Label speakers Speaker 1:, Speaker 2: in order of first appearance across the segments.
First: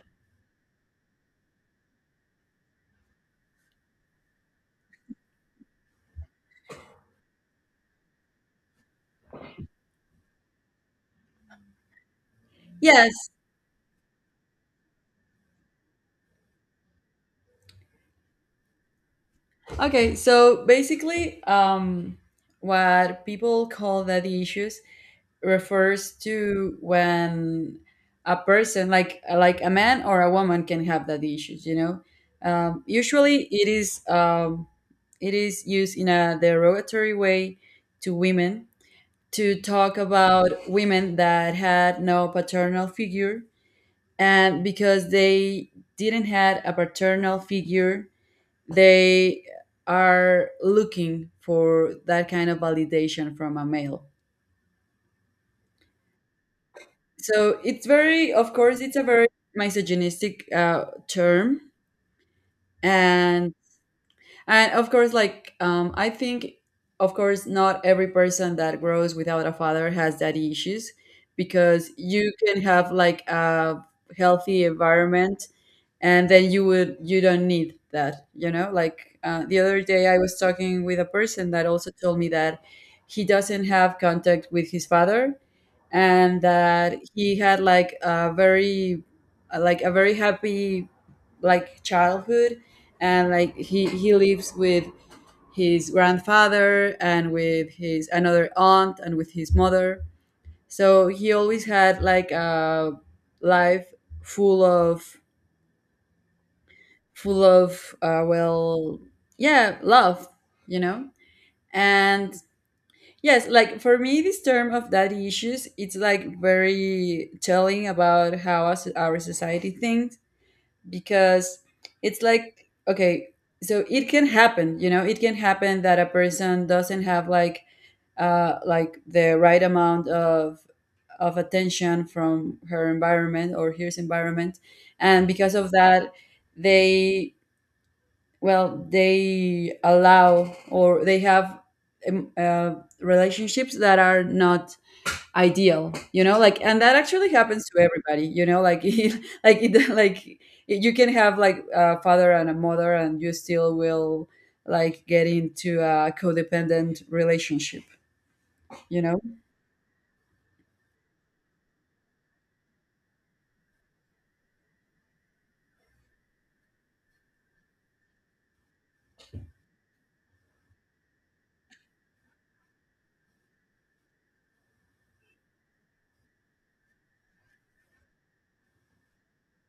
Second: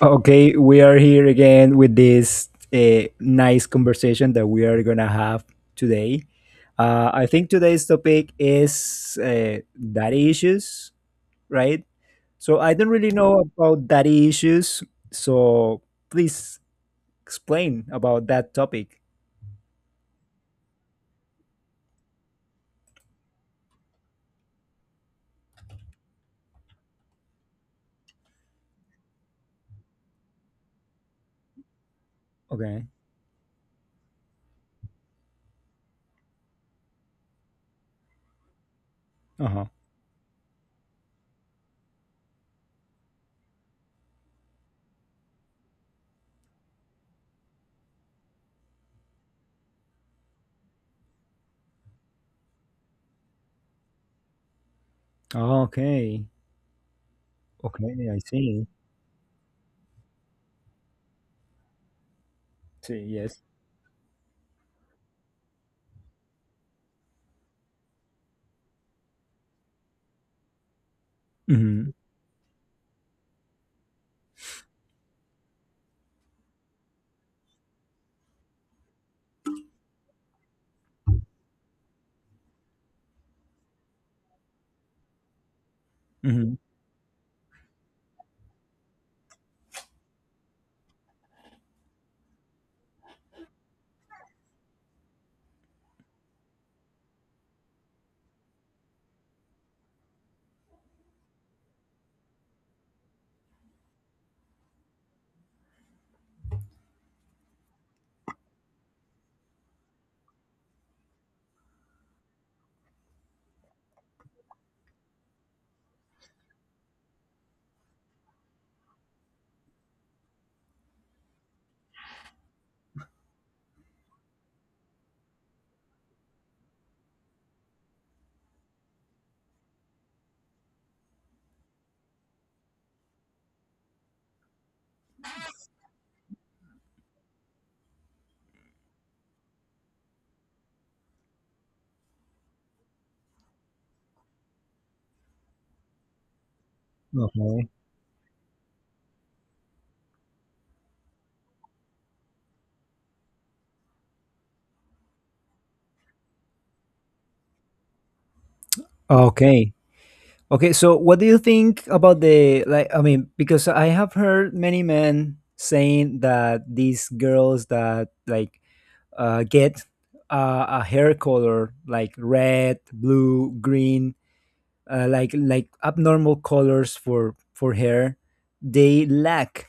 Speaker 1: Okay, we are here again with this nice conversation that we are gonna have today. I think today's topic is daddy issues, right? So I don't really
Speaker 2: Yes.
Speaker 1: know about daddy issues, so please explain about that topic.
Speaker 2: Okay. So basically, what people call daddy issues refers to when a person, like a man or a woman, can have daddy issues. You know,
Speaker 1: Okay.
Speaker 2: usually it is used in a derogatory way to women
Speaker 1: Uh
Speaker 2: to
Speaker 1: huh.
Speaker 2: talk about women that had no paternal figure, and because they didn't had a paternal figure they are looking for that kind of validation from a male.
Speaker 1: Oh, okay.
Speaker 2: So it's
Speaker 1: Okay, I
Speaker 2: very, of
Speaker 1: see.
Speaker 2: course, it's a very misogynistic term,
Speaker 1: See, yes.
Speaker 2: and and of course, like, I think, of course, not every person that grows without a father has daddy issues,
Speaker 1: Mm-hmm.
Speaker 2: because you can have like a healthy environment and then you don't need that. The other day I was talking with a person that also told me that he doesn't have contact with his father and
Speaker 1: Mm-hmm.
Speaker 2: that he had like a very happy like childhood and like he lives with his grandfather and with his another aunt and with his mother, so he always had like a life full of full of, yeah, love, you know. And yes, like for me this term of daddy issues, it's like very telling about how us, our society thinks, because it's like, okay, so it can happen, you know, it can happen that a person doesn't have like the right amount of attention from her environment or his environment, and because of that they, well, they allow or they have um, uh, relationships that are not ideal, you know, like, and that actually happens
Speaker 1: Okay.
Speaker 2: to everybody, you know, like like you can have like a father and a mother and you still will like get into a codependent relationship, you know.
Speaker 1: Okay. Okay, so what do you think about the, I mean, because I have heard many men saying that these girls that like get a hair color like red, blue, green, like abnormal colors for hair, they lack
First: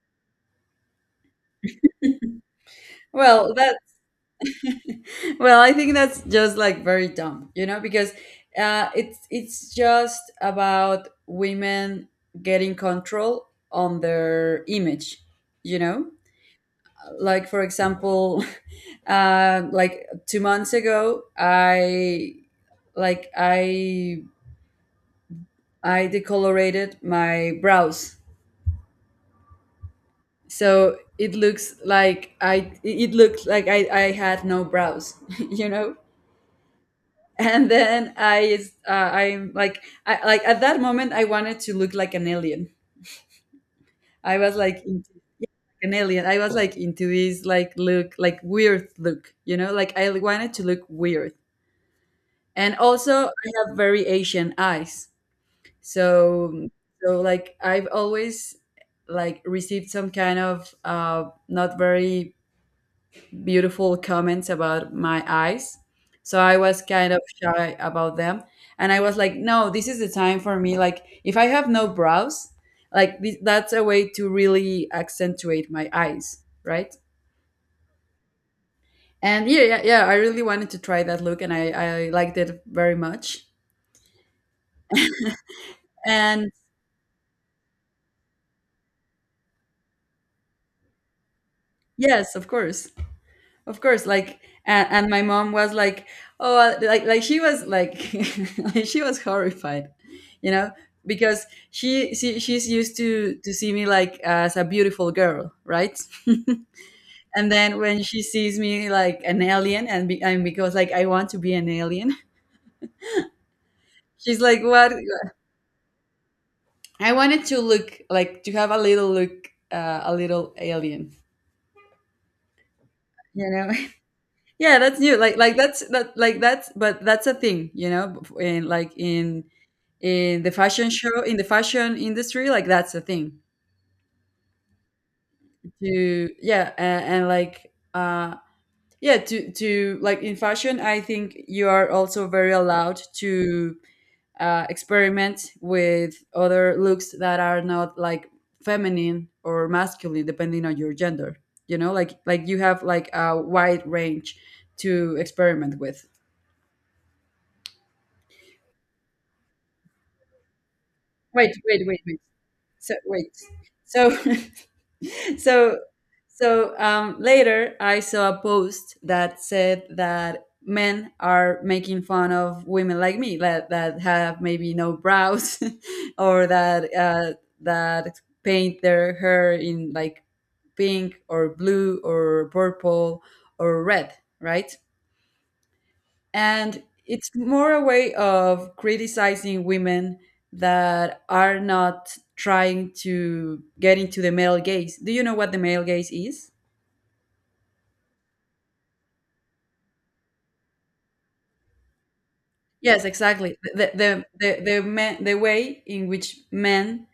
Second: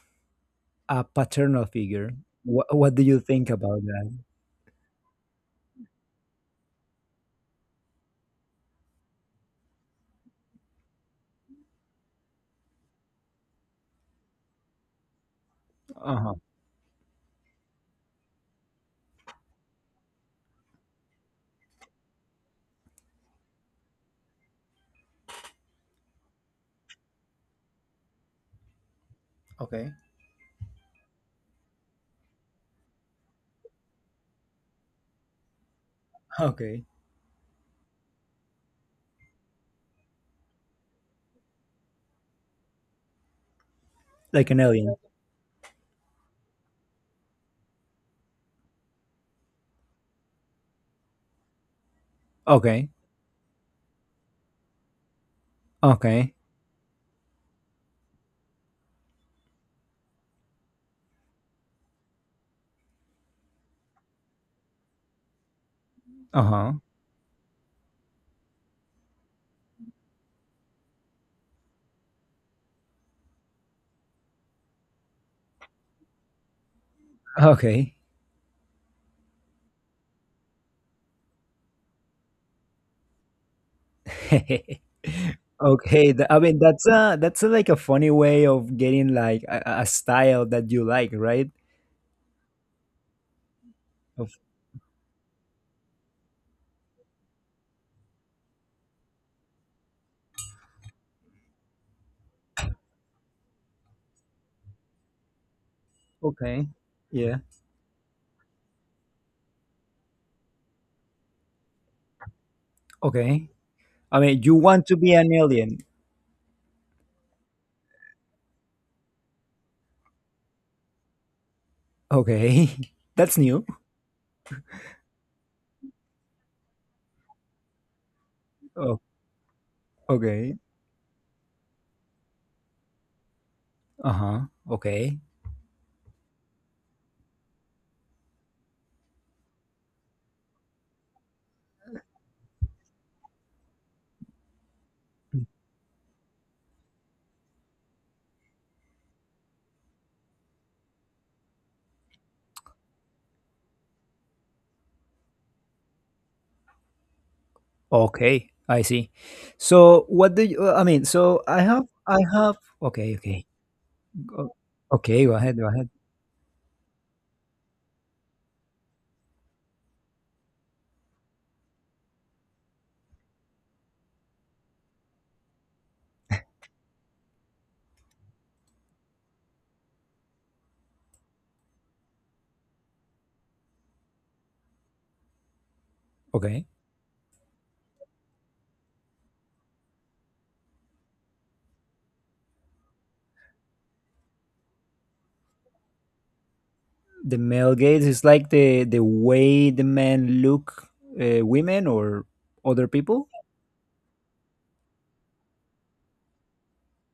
Speaker 1: a paternal figure. What do you think
Speaker 2: Well that
Speaker 1: about that?
Speaker 2: well, I think that's just like very dumb, you know, because it's just about women getting control on their image, you know.
Speaker 1: Uh-huh.
Speaker 2: Like for example, like 2 months ago, I I decolorated my brows,
Speaker 1: Okay.
Speaker 2: so it looked like I had no brows, you know.
Speaker 1: Okay.
Speaker 2: And then I, I'm like, I like at that moment I wanted to look like an alien. I
Speaker 1: Like
Speaker 2: was
Speaker 1: an
Speaker 2: like
Speaker 1: alien.
Speaker 2: into an alien. I was like into his like look, like weird look, you know, like I wanted to look weird. And
Speaker 1: Okay.
Speaker 2: also I have very Asian eyes,
Speaker 1: Okay.
Speaker 2: so so like I've always like received some kind of not very beautiful comments about my eyes. So I
Speaker 1: Uh-huh.
Speaker 2: was kind of shy about them. And I was like, no, this is the time for me. Like, if I have no brows, like that's a way to really accentuate my eyes, right?
Speaker 1: Okay.
Speaker 2: And yeah, yeah, yeah, I really wanted to try that look and I liked it very much.
Speaker 1: Okay, I
Speaker 2: And
Speaker 1: mean that's like a funny way of getting like a style that you like, right?
Speaker 2: yes, of course. Of course,
Speaker 1: Of
Speaker 2: like and my mom was like, oh, like she was like, like, she was horrified, you know, because she's used to see me like as a beautiful girl, right?
Speaker 1: okay, yeah,
Speaker 2: And then when she sees me like an alien, and because like I want to be an alien,
Speaker 1: okay. I
Speaker 2: she's
Speaker 1: mean, you
Speaker 2: like,
Speaker 1: want
Speaker 2: what?
Speaker 1: to be an alien?
Speaker 2: I wanted to look like to have a little look, a little alien,
Speaker 1: Okay, that's
Speaker 2: you
Speaker 1: new.
Speaker 2: know. Yeah, that's new. Like like that's that like that's but that's a thing, you know, in
Speaker 1: Oh,
Speaker 2: in the
Speaker 1: okay.
Speaker 2: fashion show, in the fashion industry, like that's a thing
Speaker 1: Uh huh. Okay.
Speaker 2: to, yeah. And yeah, to like in fashion I think you are also very allowed to experiment with other looks that are not like feminine or masculine depending on your gender, you know, like you have like a wide range to experiment with.
Speaker 1: Okay. I see. So what do you? I mean, so
Speaker 2: wait wait wait
Speaker 1: I
Speaker 2: wait
Speaker 1: have.
Speaker 2: so
Speaker 1: Okay.
Speaker 2: wait.
Speaker 1: Okay.
Speaker 2: So
Speaker 1: O- Okay. Go ahead. Go
Speaker 2: so
Speaker 1: ahead.
Speaker 2: so later I saw a post that said that men are making fun of women like me that have maybe no brows or that that paint their hair in like pink or blue or purple or red, right?
Speaker 1: Okay.
Speaker 2: And it's more a way of criticizing women that are not trying to get into the male gaze. Do you know what the male gaze is?
Speaker 1: The male gaze is like the way the men look women or other
Speaker 2: Yes,
Speaker 1: people.
Speaker 2: exactly. The way in which men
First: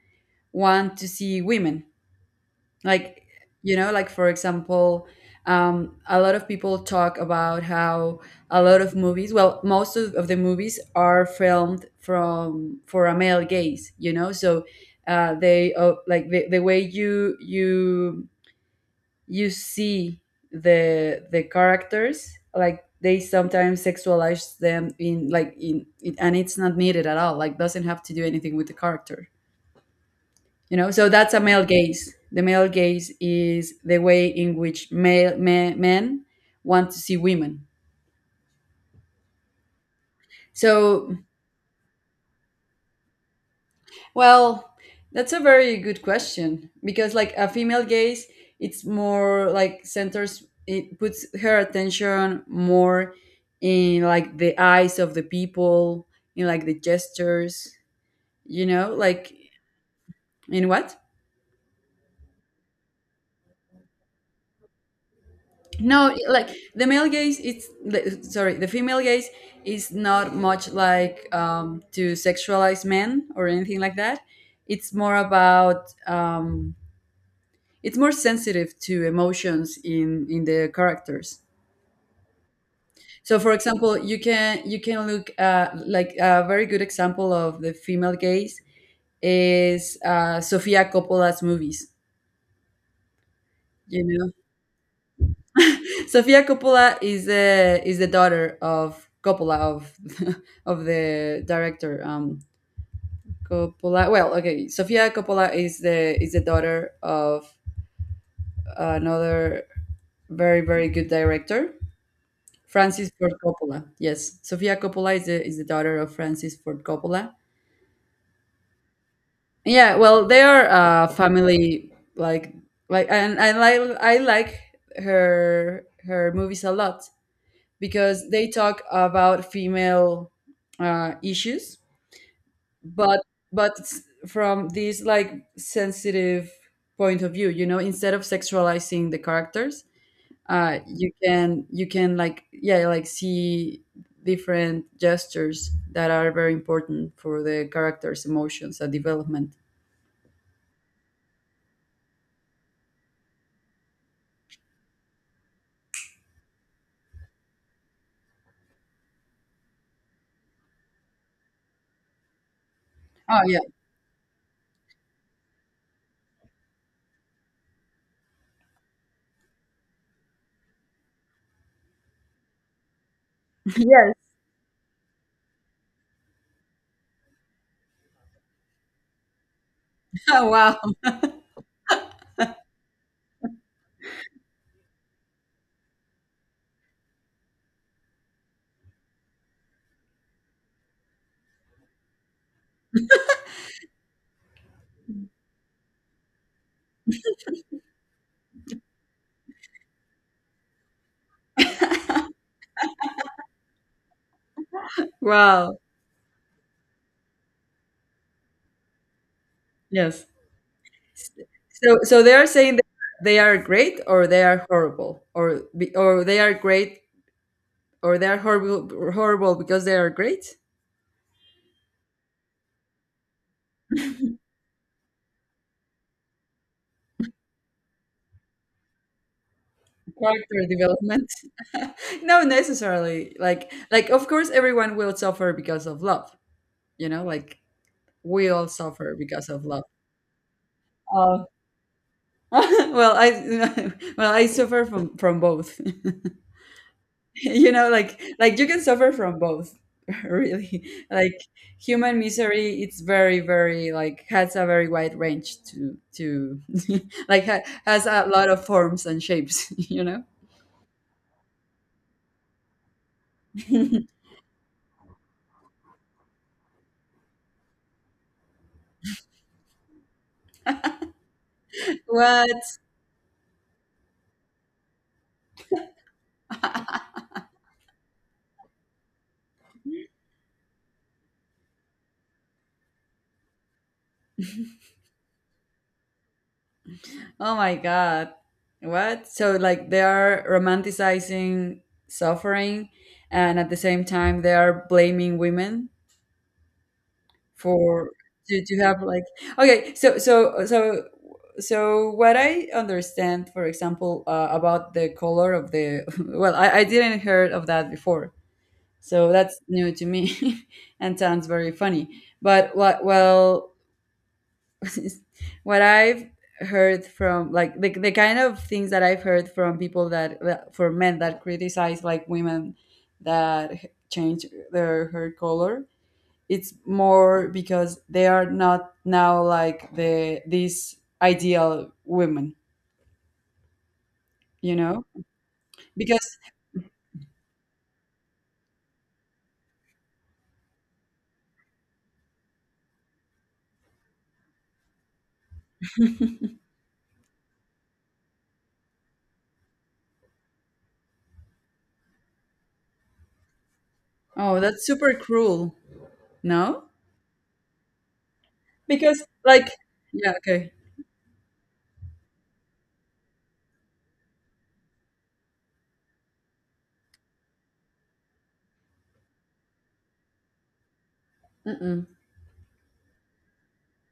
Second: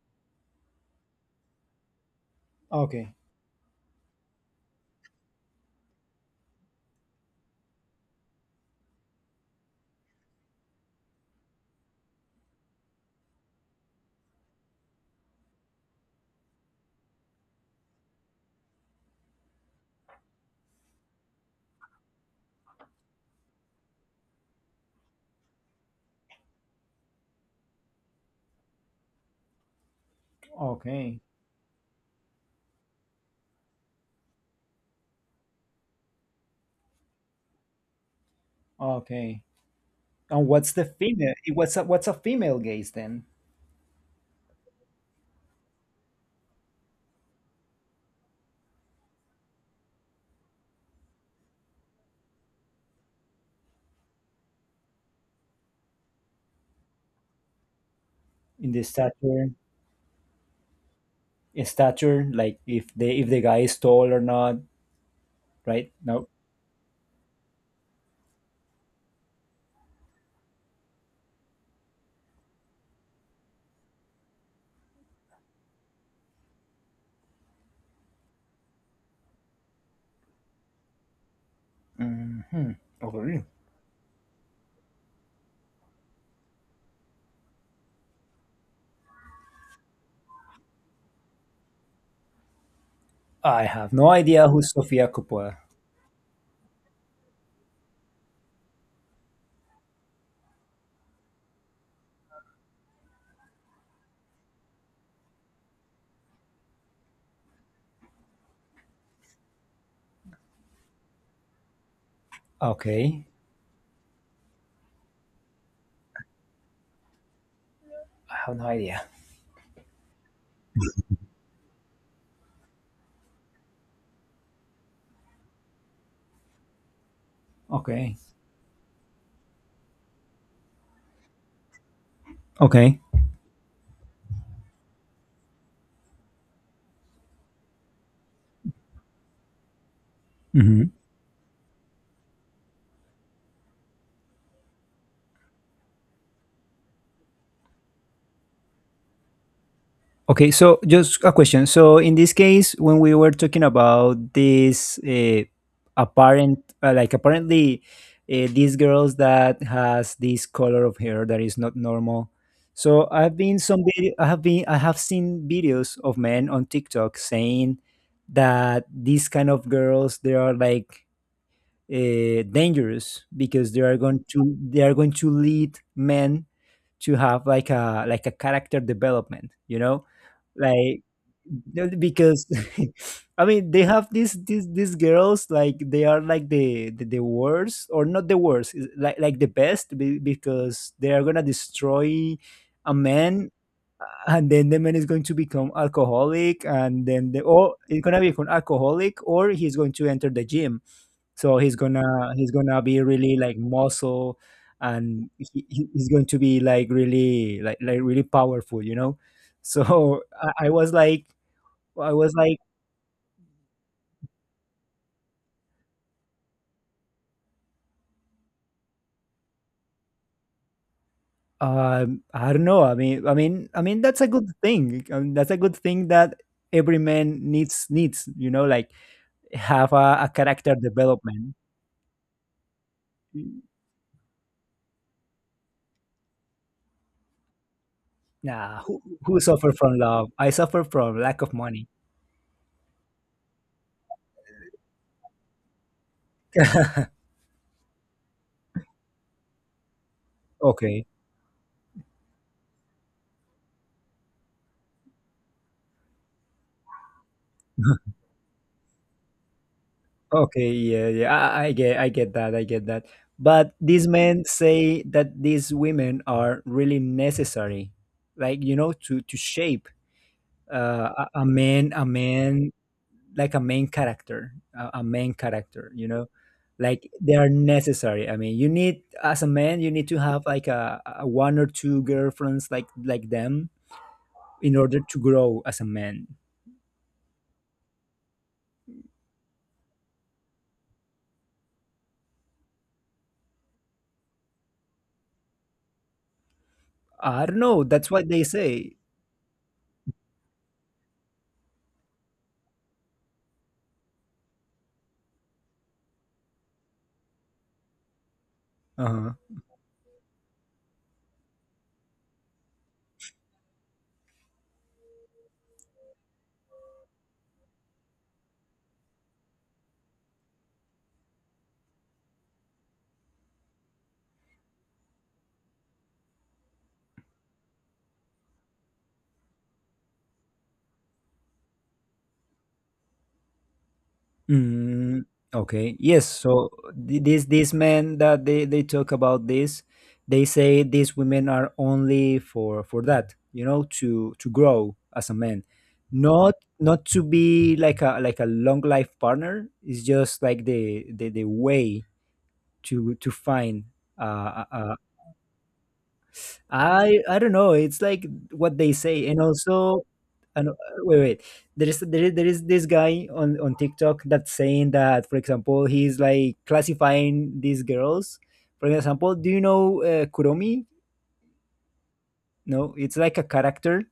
Speaker 2: want to see women.
Speaker 1: Okay,
Speaker 2: Like you know, like for example, a lot of people talk about how a lot of movies, well, most of the movies are filmed from for a male gaze, you know. So they like the way you see the characters, like they sometimes sexualize them in and it's not needed at all, like doesn't have to do anything with the character, you know. So
Speaker 1: okay,
Speaker 2: that's a male gaze. The male gaze is the way in which men want to see women.
Speaker 1: okay. And what's the
Speaker 2: So,
Speaker 1: female? What's what's a female gaze then
Speaker 2: well, that's a very good question, because like a female gaze, it's more like centers, it puts her attention more in like the eyes of the people, in like the gestures, you
Speaker 1: in the
Speaker 2: know, like.
Speaker 1: stature?
Speaker 2: In what?
Speaker 1: In stature, like if the guy is tall or not, right?
Speaker 2: No,
Speaker 1: No.
Speaker 2: like the male gaze, it's the, sorry, the female gaze is not much like to sexualize men or anything like that. It's more about, it's more sensitive to emotions in the characters.
Speaker 1: Hmm.
Speaker 2: So,
Speaker 1: Okay.
Speaker 2: for example, you can look like a very good example of the female gaze is Sofia Coppola's movies.
Speaker 1: I have
Speaker 2: You
Speaker 1: no
Speaker 2: know
Speaker 1: idea who Sofia Coppola.
Speaker 2: Sofia Coppola is the daughter of Coppola, of of the director Coppola. Well, okay, Sofia Coppola is the daughter of another very very good director, Francis
Speaker 1: Okay,
Speaker 2: Ford Coppola. Yes, Sofia Coppola is the daughter of Francis Ford Coppola.
Speaker 1: I have no idea.
Speaker 2: Yeah, well, they are a family like and I like her movies a lot,
Speaker 1: Okay.
Speaker 2: because they talk about female issues,
Speaker 1: Okay.
Speaker 2: but but it's from this like sensitive point of view, you know, instead of sexualizing the characters,
Speaker 1: Hmm.
Speaker 2: you can like, yeah, like see different gestures that are very important for the characters' emotions and development.
Speaker 1: Okay, so just a question. So in this case, when we were talking about this apparent, like apparently these girls that has this color of hair that is not normal. So I've
Speaker 2: Oh
Speaker 1: been
Speaker 2: yeah,
Speaker 1: some video, I have been I have seen videos of men on TikTok saying that these kind of girls they are like dangerous because they are
Speaker 2: yes.
Speaker 1: going to they are going to lead men to have like a character development, you know,
Speaker 2: Wow,
Speaker 1: like no, because I mean they have these these girls like they are like the worst, or not the worst is like the best because they are gonna destroy a man, and then the man is going to become alcoholic, and then the, or it's gonna become alcoholic, or he's going to enter the gym, so he's gonna be really like muscle, and
Speaker 2: wow,
Speaker 1: he's going to be like really like really powerful, you know. So
Speaker 2: yes.
Speaker 1: I was like,
Speaker 2: So
Speaker 1: I
Speaker 2: so
Speaker 1: was
Speaker 2: they are
Speaker 1: like,
Speaker 2: saying that they are great or they are horrible or or they are great or they are horrible, horrible because they are great.
Speaker 1: I don't know. I mean that's a good thing. I mean, that's a good thing that every man needs, you know, like have a
Speaker 2: Character
Speaker 1: character
Speaker 2: development.
Speaker 1: development.
Speaker 2: No necessarily, like of course everyone will suffer because of love, you know, like we all
Speaker 1: Nah,
Speaker 2: suffer
Speaker 1: who
Speaker 2: because of
Speaker 1: suffer
Speaker 2: love.
Speaker 1: from love? I suffer from lack
Speaker 2: Oh.
Speaker 1: of money.
Speaker 2: Well, I well, I suffer from both. You know, like you can suffer from both. Really,
Speaker 1: Okay.
Speaker 2: like human misery, it's very very like has a very wide range to like has a lot of forms and shapes. You know.
Speaker 1: Okay, yeah, I, I get that, I get that. But these men say that these women are really necessary, like, you know, to shape a man, a
Speaker 2: What?
Speaker 1: man, like a main character, a main character. You know, like they are necessary. I mean, you need as a man, you need to have like a, one or two girlfriends like them in order to grow as a man.
Speaker 2: Oh my God. What? So, like, they are romanticizing suffering, and at the same time, they are blaming women
Speaker 1: I don't know. That's
Speaker 2: for
Speaker 1: what they
Speaker 2: to
Speaker 1: say.
Speaker 2: have like, okay. So, what I understand, for example, about the color of the well, I didn't heard of that before, so
Speaker 1: Uh-huh.
Speaker 2: that's new to me, and sounds very funny. But what? Well, what I've heard from like the kind of things that I've heard from people that for men that criticize like women that change their hair color, it's more because they are not now like these ideal women, you know?
Speaker 1: Mm, okay. Yes.
Speaker 2: Because,
Speaker 1: So these men that they talk about this, they say these women are only for that. You know, to grow as a man, not to be like a long life partner. It's just like the way to find.
Speaker 2: oh,
Speaker 1: Uh,
Speaker 2: that's
Speaker 1: a,
Speaker 2: super cruel. No?
Speaker 1: I don't know. It's like what they
Speaker 2: Because
Speaker 1: say, and
Speaker 2: like,
Speaker 1: also,
Speaker 2: yeah,
Speaker 1: and
Speaker 2: okay.
Speaker 1: wait, wait. There is this guy on TikTok that's saying that, for example, he's like classifying these girls. For example, do you know Kuromi?
Speaker 2: Mm-mm.
Speaker 1: No, it's like a character.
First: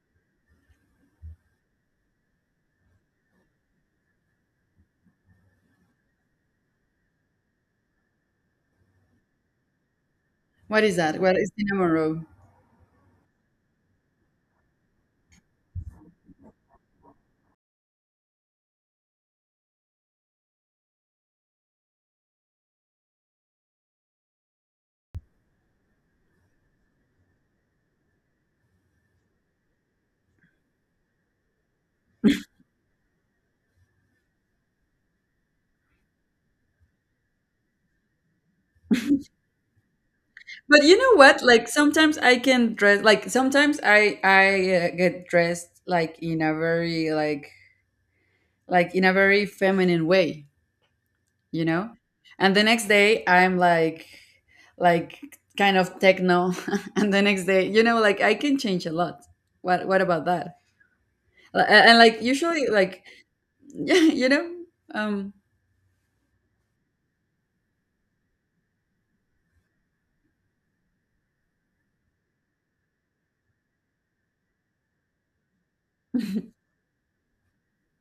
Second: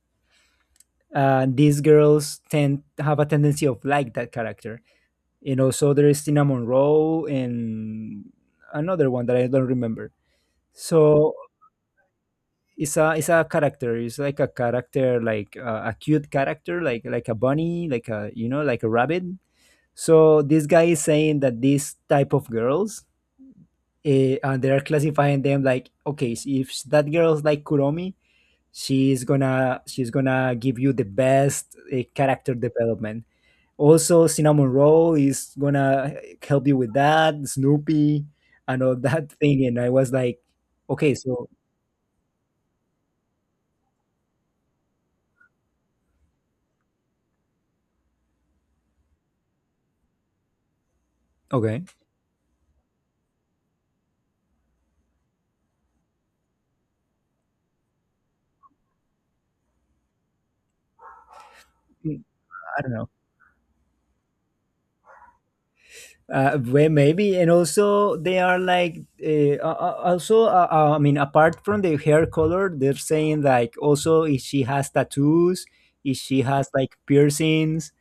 Speaker 1: These girls tend have a tendency of like that character, and also there is Tina Monroe and another one that I don't remember.
Speaker 2: What is that?
Speaker 1: So
Speaker 2: What is cinnamon roll?
Speaker 1: it's a character, it's like a character like a cute character like a bunny, like a, you know, like a rabbit. So this guy is saying that this type of girls, and they're classifying them like, okay, s- if s- that girl's like Kuromi, she's gonna give you the best character development. Also, cinnamon roll is gonna help you with that, Snoopy, and all that thing, and I was like,
Speaker 2: But you
Speaker 1: okay,
Speaker 2: know what?
Speaker 1: so
Speaker 2: Like sometimes I can dress like sometimes I get dressed like in a very like in a very feminine way, you
Speaker 1: okay,
Speaker 2: know? And the next day I'm like kind of techno, and the next day, you know, like I can change a lot. What about that? And, and like usually
Speaker 1: I don't
Speaker 2: like
Speaker 1: know.
Speaker 2: yeah, you know? Um
Speaker 1: Well, maybe. And also, they are like, also, I mean, apart from the hair color, they're saying like, also if she has tattoos, if she has like piercings,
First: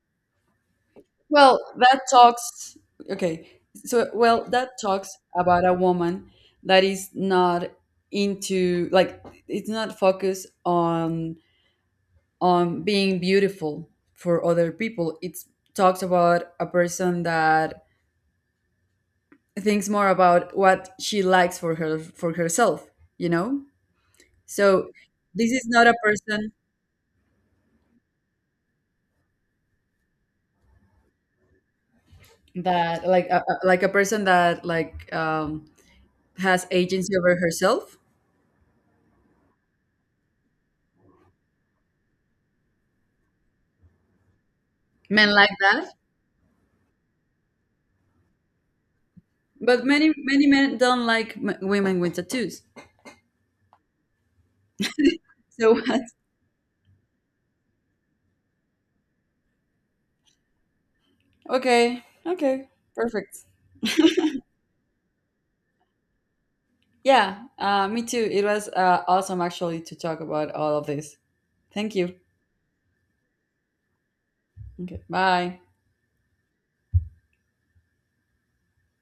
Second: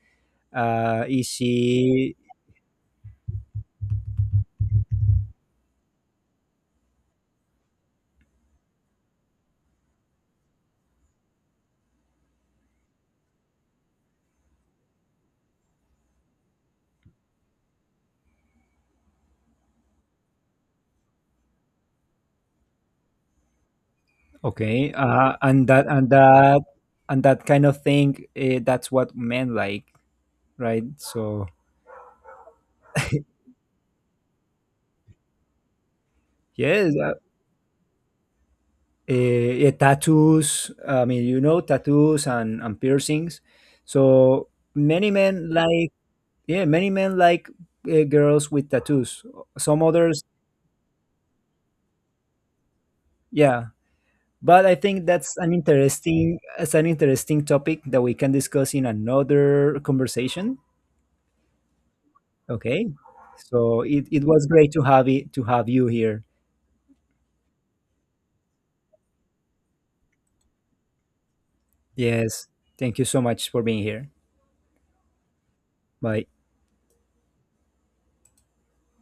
Speaker 1: if
Speaker 2: Well, that
Speaker 1: she
Speaker 2: talks, okay. So, well, that talks about a woman that is not into like, it's not focused on being beautiful for other people. It talks about a person that thinks more about what she likes for her for herself, you know? So,
Speaker 1: okay
Speaker 2: this is
Speaker 1: and
Speaker 2: not a person
Speaker 1: that kind of thing, that's what men like, right? So
Speaker 2: that like like a person that like has
Speaker 1: yes,
Speaker 2: agency over herself.
Speaker 1: tattoos, I mean, you know, tattoos and piercings, so many
Speaker 2: Men
Speaker 1: men
Speaker 2: like
Speaker 1: like,
Speaker 2: that.
Speaker 1: yeah, many men like girls with tattoos. Some
Speaker 2: But many
Speaker 1: others,
Speaker 2: many men don't like women with tattoos.
Speaker 1: yeah. But I think that's an
Speaker 2: So what?
Speaker 1: interesting, it's an interesting topic that we can discuss in another conversation.
Speaker 2: Okay, okay,
Speaker 1: Okay.
Speaker 2: perfect.
Speaker 1: So it was great to have it to have you here.
Speaker 2: Yeah, me too. It was awesome actually to talk about all of this. Thank you.
Speaker 1: Yes. Thank you so much for being here.
Speaker 2: Okay, bye.
Speaker 1: Bye.